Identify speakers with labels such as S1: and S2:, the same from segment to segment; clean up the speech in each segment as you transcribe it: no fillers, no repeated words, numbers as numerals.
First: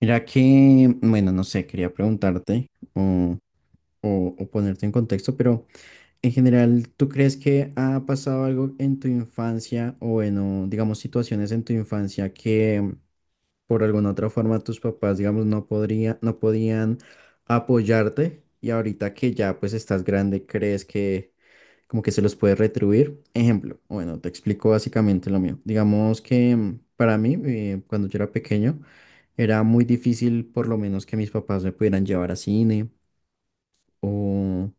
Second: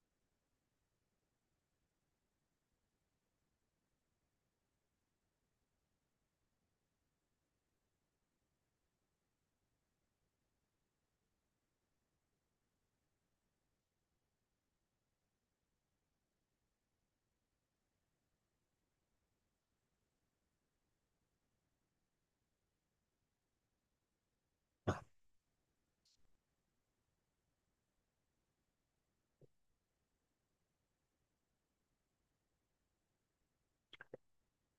S1: Mira que, bueno, no sé, quería preguntarte o ponerte en contexto, pero en general, ¿tú crees que ha pasado algo en tu infancia o, bueno, digamos, situaciones en tu infancia que por alguna otra forma tus papás, digamos, no podían apoyarte y ahorita que ya pues estás grande, crees que como que se los puede retribuir. Ejemplo, bueno, te explico básicamente lo mío. Digamos que para mí, cuando yo era pequeño, era muy difícil por lo menos que mis papás me pudieran llevar a cine o...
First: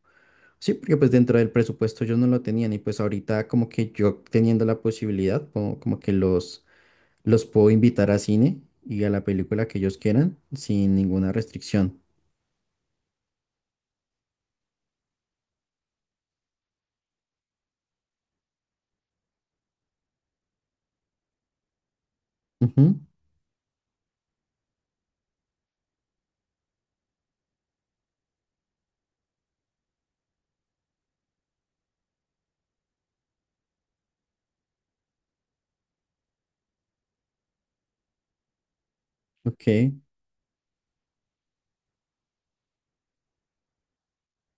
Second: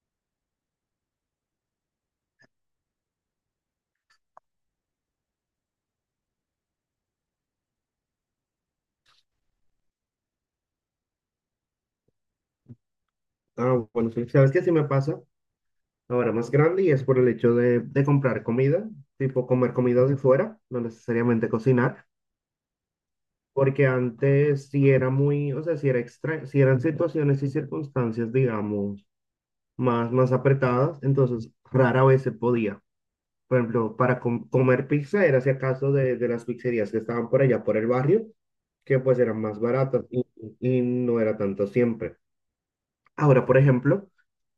S1: Sí, porque pues dentro del presupuesto yo no lo tenían y pues ahorita como que yo teniendo la posibilidad, como que los puedo invitar a cine y a la película que ellos quieran sin ninguna restricción.
S2: Ah, bueno, sí, sabes que sí me pasa ahora más grande y es por el hecho de comprar comida, tipo comer comida de fuera, no necesariamente cocinar,
S1: Ujú,
S2: porque antes sí era muy, o sea, sí era extra, sí eran situaciones y circunstancias, digamos, más apretadas, entonces rara vez se podía. Por ejemplo, para comer pizza era si acaso de las pizzerías que estaban por allá, por el barrio, que pues eran más
S1: ok.
S2: baratas y no era tanto siempre. Ahora, por ejemplo,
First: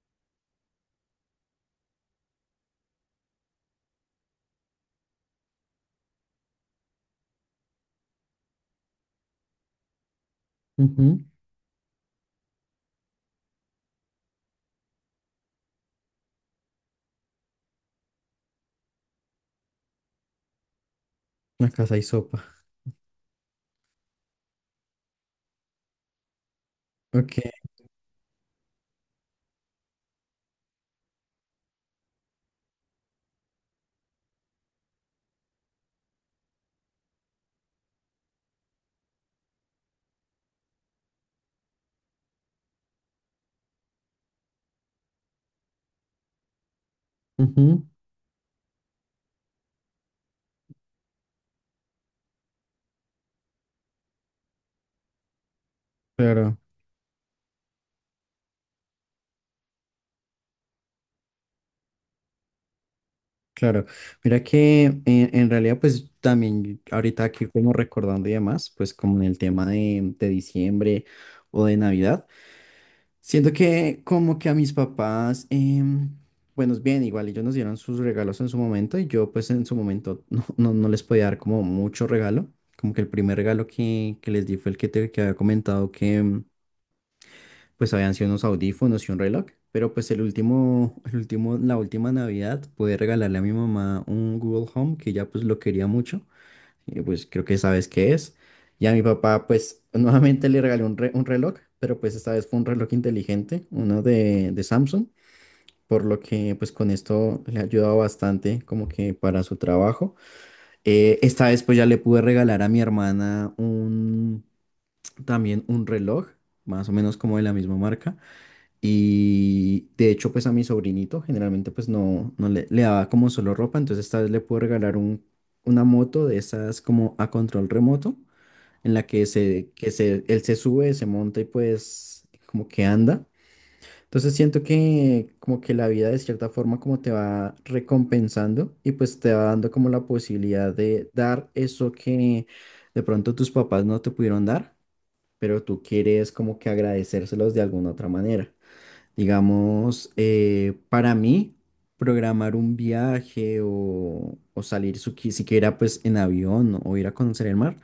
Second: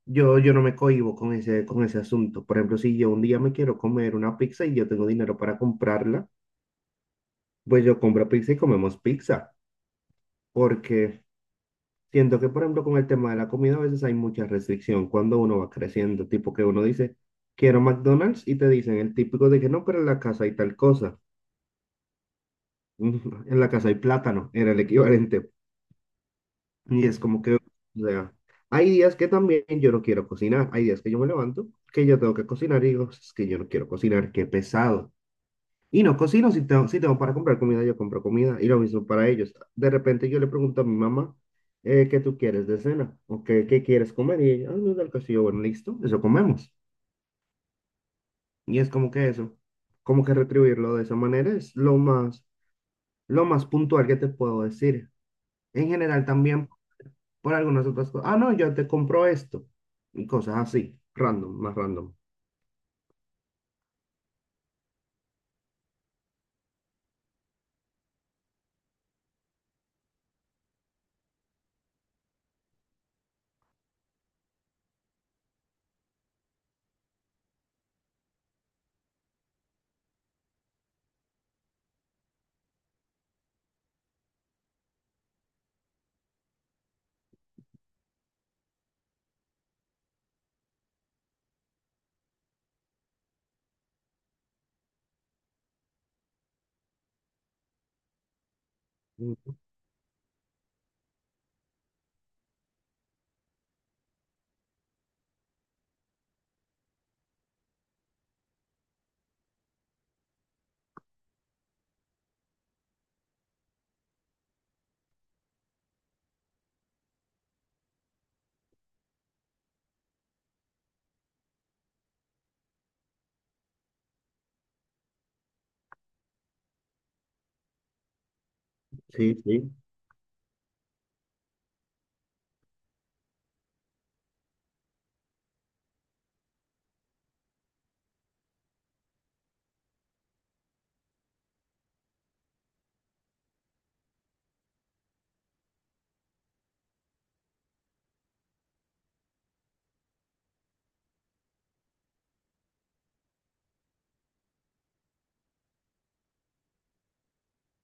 S2: yo no me cohíbo con ese asunto. Por ejemplo, si yo un día me quiero comer una pizza y yo tengo dinero para comprarla, pues yo compro pizza y comemos pizza. Porque
S1: Ujú.
S2: siento que, por ejemplo, con el tema de la comida a veces hay mucha restricción cuando uno va creciendo. Tipo que uno dice, quiero McDonald's y te dicen el típico de que no, pero en la casa hay tal cosa.
S1: Una casa y sopa.
S2: En la casa hay plátano, era el equivalente. Y es
S1: Ok.
S2: como que, o sea, hay días que también yo no quiero cocinar, hay días que yo me levanto, que yo tengo que cocinar y digo, es que yo no quiero cocinar, qué pesado. Y no cocino, si tengo para comprar comida, yo compro comida, y lo mismo para ellos. De repente yo le pregunto a mi mamá, ¿qué tú quieres de cena? ¿O qué, qué quieres comer? Y ella, ah, no, del castillo, bueno, listo, eso comemos.
S1: Ujú.
S2: Y es como que eso, como que retribuirlo de esa manera es lo más puntual que te puedo decir. En general
S1: Claro.
S2: también por algunas otras cosas. Ah, no, yo te compro esto. Y cosas así, random, más random.
S1: Claro, mira que en realidad pues también ahorita aquí como recordando y demás, pues como en el tema de diciembre o de Navidad, siento que como que a mis papás, bueno, es bien, igual ellos nos dieron sus regalos en su momento y yo pues en su momento no, no, no les podía dar como mucho regalo, como que el primer regalo que les di fue el que te que había comentado que, pues habían sido unos audífonos y un reloj, pero pues la última Navidad pude regalarle a mi mamá un Google Home que ya pues lo quería mucho, y pues creo que sabes qué es. Y a mi papá
S2: Mm.
S1: pues nuevamente le regalé un reloj, pero pues esta vez fue un reloj inteligente, uno de Samsung. Por lo que pues con esto le ha ayudado bastante como que para su trabajo. Esta vez pues ya le pude regalar a mi hermana un también un reloj, más o menos como de la misma marca y de hecho, pues a mi sobrinito generalmente pues no, le daba como solo ropa, entonces esta vez le puedo regalar una moto de esas como a control remoto, en la que,
S2: Sí, sí.
S1: él se sube, se monta y pues como que anda. Entonces siento que como que la vida de cierta forma como te va recompensando y pues te va dando como la posibilidad de dar eso que de pronto tus papás no te pudieron dar, pero tú quieres como que agradecérselos de alguna otra manera. Digamos, para mí, programar un viaje o salir siquiera pues en avión o ir a conocer el mar,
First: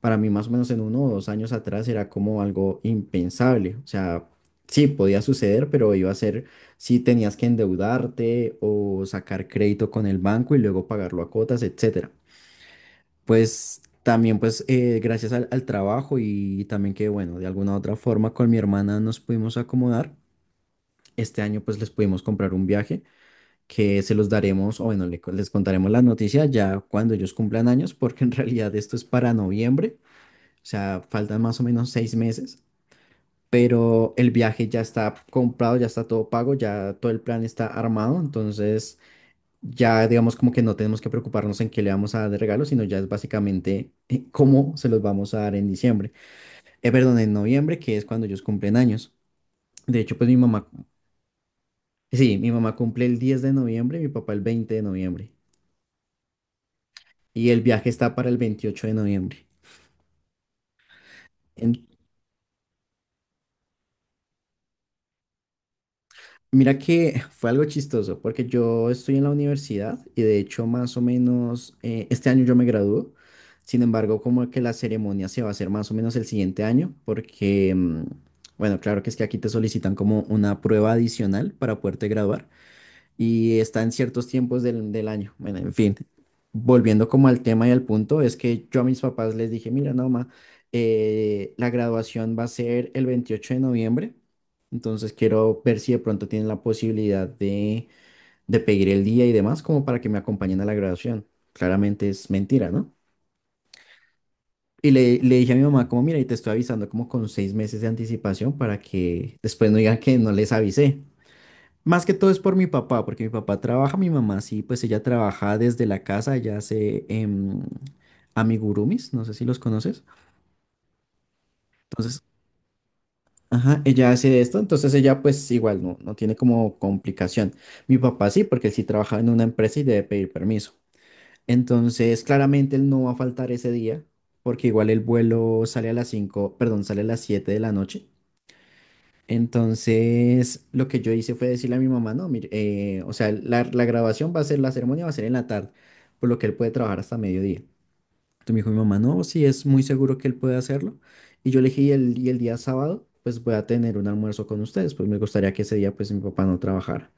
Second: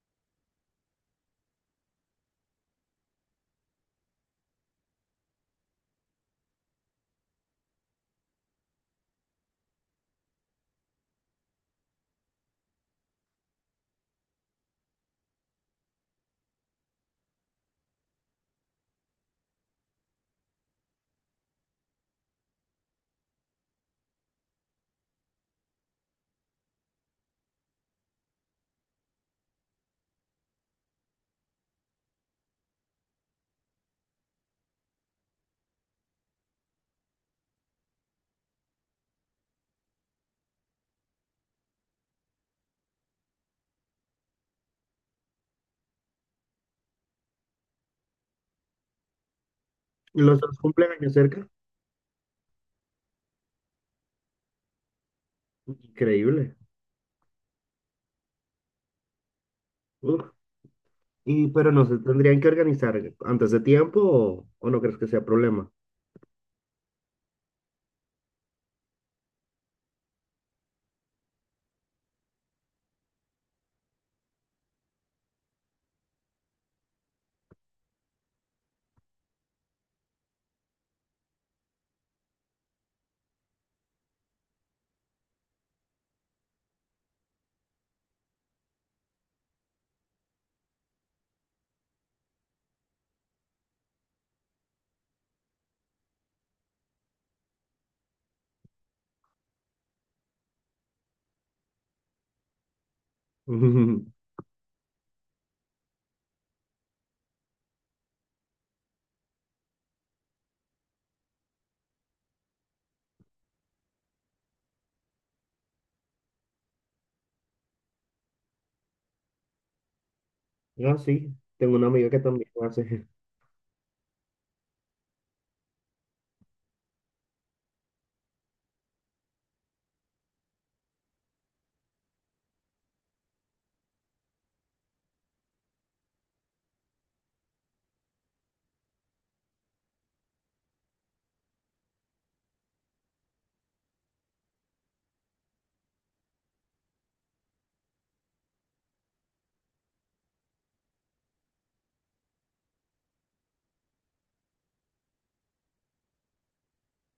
S1: para mí más o menos en uno o dos años atrás era como algo impensable. O sea, sí, podía suceder, pero iba a ser si tenías que endeudarte o sacar crédito con el banco y luego pagarlo a cuotas, etcétera. Pues también pues gracias al trabajo y también que bueno, de alguna u otra forma con mi hermana nos pudimos acomodar este año pues les pudimos comprar un viaje que se los daremos, o bueno, les contaremos las noticias ya cuando ellos cumplan años, porque en realidad esto es para noviembre, o sea, faltan más o menos 6 meses, pero el viaje ya está comprado, ya está todo pago, ya todo el plan está armado, entonces ya digamos como que no tenemos que preocuparnos en qué le vamos a dar de regalo, sino ya es básicamente cómo se los vamos a dar en diciembre, perdón, en noviembre, que es cuando ellos cumplen años. De hecho,
S2: Y
S1: pues mi
S2: los dos
S1: mamá,
S2: cumpleaños cerca.
S1: sí, mi mamá cumple el 10 de noviembre, mi papá el 20 de noviembre.
S2: Increíble.
S1: Y el viaje está para el 28 de noviembre.
S2: Uf. Y, pero no
S1: En-
S2: se tendrían que organizar antes de tiempo o no crees que sea problema.
S1: Mira que fue algo chistoso, porque yo estoy en la universidad y de hecho más o menos este año yo me gradúo. Sin embargo, como que la ceremonia se va a hacer más o menos el siguiente año, porque, bueno, claro que es que aquí te solicitan como una prueba adicional para poderte graduar. Y está en ciertos tiempos del año. Bueno, en fin, volviendo como al tema y al punto, es que yo a mis papás les dije, mira, no, ma, la graduación va a ser el 28 de noviembre, entonces quiero ver si de pronto tienen la posibilidad de pedir el día y demás como para que me acompañen a la graduación. Claramente es mentira, ¿no? Y le dije a mi mamá como, mira, y te estoy avisando como con 6 meses de anticipación para que después no digan que no les avisé. Más que todo es por mi papá, porque mi papá trabaja, mi mamá sí, pues ella trabaja desde la casa, ella hace amigurumis, no sé si los conoces.
S2: No, sí. Tengo una amiga que
S1: Entonces,
S2: también lo hace.
S1: ajá, ella hace esto, entonces ella pues igual no, no tiene como complicación. Mi papá sí, porque él sí trabaja en una empresa y debe pedir permiso. Entonces, claramente él no va a faltar ese día, porque igual el vuelo sale a las 5, perdón, sale a las 7 de la noche. Entonces, lo que yo hice fue decirle a mi mamá, no, mire, o sea, la grabación va a ser, la ceremonia va a ser en la tarde, por lo que él puede trabajar hasta mediodía. Entonces me dijo mi mamá, no, sí, es muy seguro que él puede hacerlo. Y yo le dije, y el día sábado, pues voy a tener un almuerzo con ustedes, pues me gustaría que ese día, pues mi papá no trabajara.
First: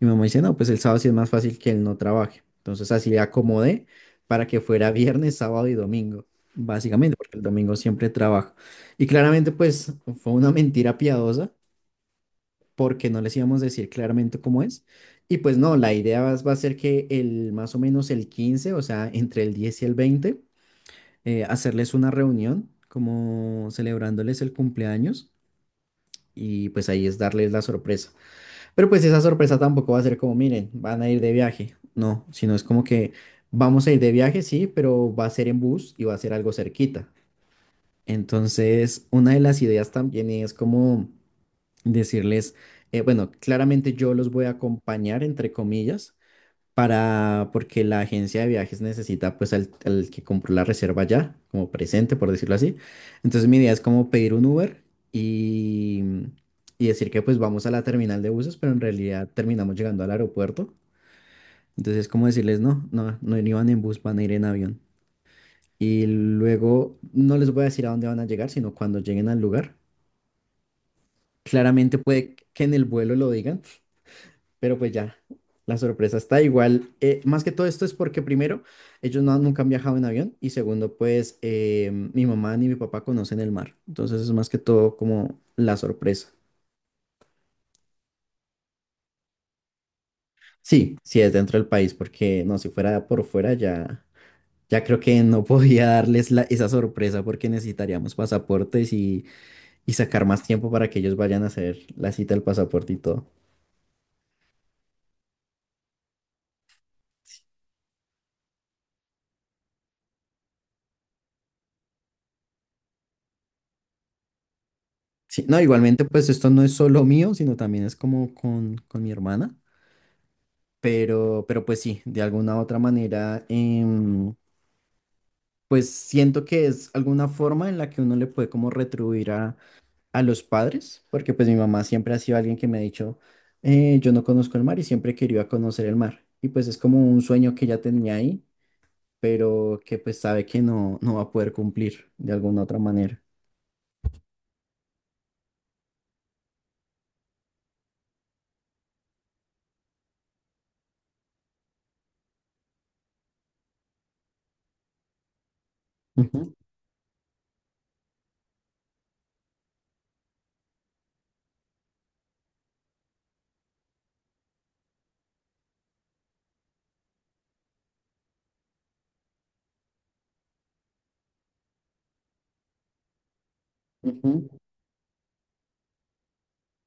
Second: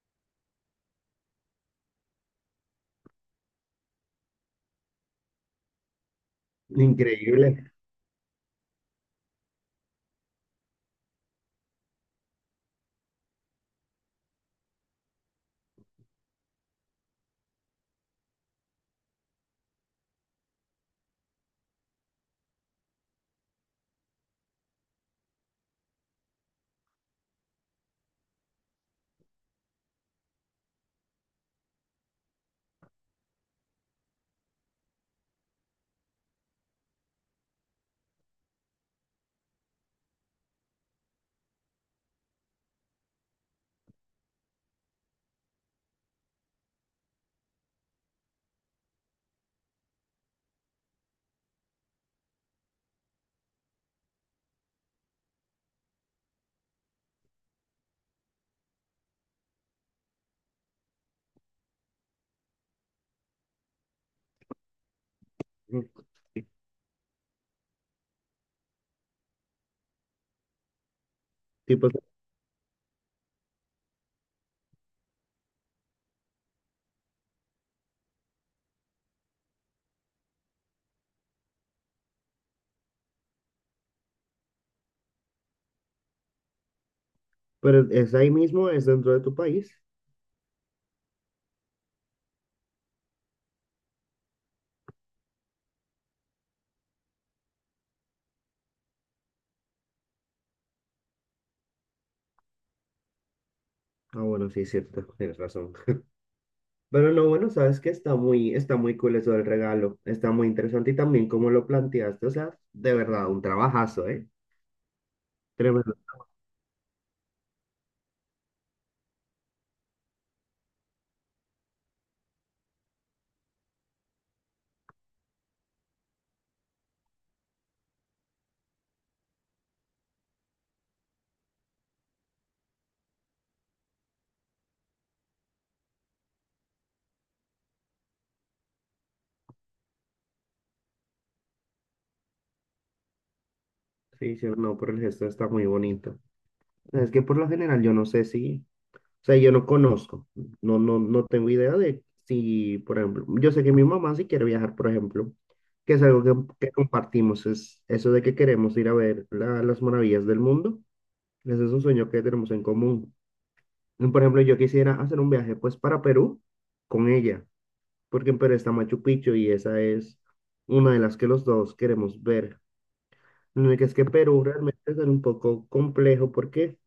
S1: Y mi mamá dice, no, pues el sábado sí es más fácil que él no trabaje. Entonces así le acomodé para que fuera viernes, sábado y domingo, básicamente, porque el
S2: Increíble.
S1: domingo siempre trabajo. Y claramente, pues fue una mentira piadosa porque no les íbamos a decir claramente cómo es. Y pues no, la idea va a ser que el más o menos el 15, o sea, entre el 10 y el 20, hacerles una reunión como celebrándoles el cumpleaños y pues ahí es darles la sorpresa. Pero pues esa sorpresa tampoco va a ser como, miren, van a ir de viaje, no, sino es como que vamos a ir de viaje, sí, pero va a ser en bus y va a ser algo cerquita. Entonces, una de las ideas también es como decirles, bueno, claramente yo los voy a acompañar, entre comillas, para, porque la agencia de viajes necesita pues al que compró la reserva ya, como presente, por decirlo así. Entonces, mi idea es como pedir un Uber y, y decir que pues vamos a la terminal de buses, pero en realidad terminamos llegando al aeropuerto. Entonces, como decirles, no, no, no iban en bus, van a ir en avión.
S2: Mm,
S1: Y luego no les voy a decir a dónde van a llegar, sino cuando lleguen al lugar.
S2: sí, pues,
S1: Claramente puede que en el vuelo lo digan, pero pues ya, la sorpresa está igual. Más que todo esto es porque primero, ellos no, nunca han viajado en avión y segundo, pues mi mamá ni mi papá conocen el mar. Entonces es más que todo como la sorpresa.
S2: pero es ahí mismo, es dentro de tu país.
S1: Sí, sí es dentro del país, porque no, si fuera por fuera ya, creo que no podía darles esa sorpresa porque necesitaríamos pasaportes y sacar más tiempo para que ellos vayan a hacer la cita del pasaporte y todo.
S2: Ah, bueno, sí, es cierto. Tienes razón. Pero no, bueno, sabes que está muy cool eso del regalo. Está muy interesante y también cómo lo planteaste. O sea, de verdad, un trabajazo, ¿eh?
S1: Sí, no,
S2: Tremendo.
S1: igualmente, pues esto no es solo mío, sino también es como con mi hermana, pero pues sí, de alguna u otra manera, pues siento que es alguna forma en la que uno le puede como retribuir a los padres, porque pues mi mamá siempre ha sido alguien que me ha dicho, "Yo no conozco el mar y siempre quería conocer el mar, y pues es como un sueño que ya tenía ahí, pero que pues sabe que no, no va a poder cumplir de alguna otra manera."
S2: Sí, sí, no, por el gesto está muy bonito. Es que por lo general yo no sé si, o sea, yo no conozco, no, no, no tengo idea de si, por ejemplo, yo sé que mi mamá sí quiere viajar, por ejemplo, que es algo que compartimos, es eso de que queremos ir a ver las maravillas del mundo. Ese es un sueño que tenemos en común. Por ejemplo, yo quisiera hacer un viaje pues para Perú con ella, porque en Perú está Machu Picchu y esa es una de las que los dos queremos ver. Lo único es que Perú
S1: Ujú.
S2: realmente es un poco complejo porque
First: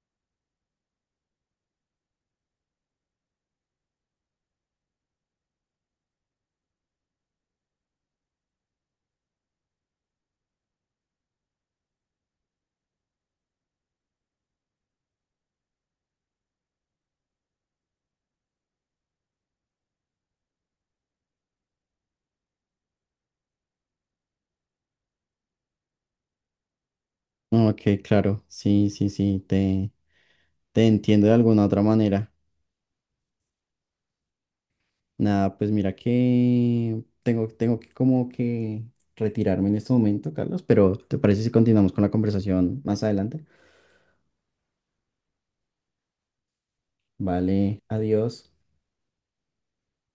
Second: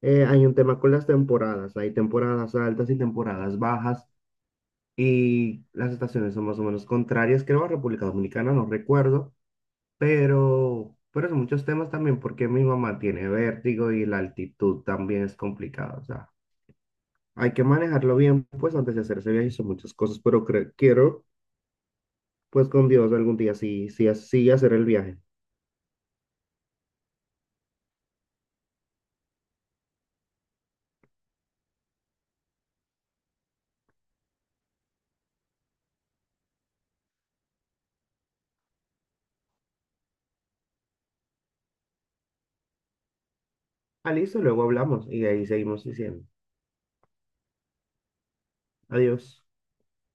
S2: hay un tema con las temporadas, hay temporadas altas y temporadas bajas y las estaciones son más o menos contrarias, creo a República Dominicana, no recuerdo, pero son muchos temas también porque mi mamá tiene vértigo y la altitud también es complicada, o sea. Hay que manejarlo bien, pues antes de hacer ese viaje son muchas cosas, pero quiero, pues con Dios algún día sí, sí, sí hacer el viaje.
S1: Ok, claro, sí, sí, sí, te entiendo de alguna otra manera. Nada, pues mira que tengo que como que retirarme en este momento, Carlos, pero ¿te parece si continuamos con la conversación más adelante?
S2: Ah, listo, luego hablamos y ahí seguimos diciendo.
S1: Vale, adiós.
S2: Adiós.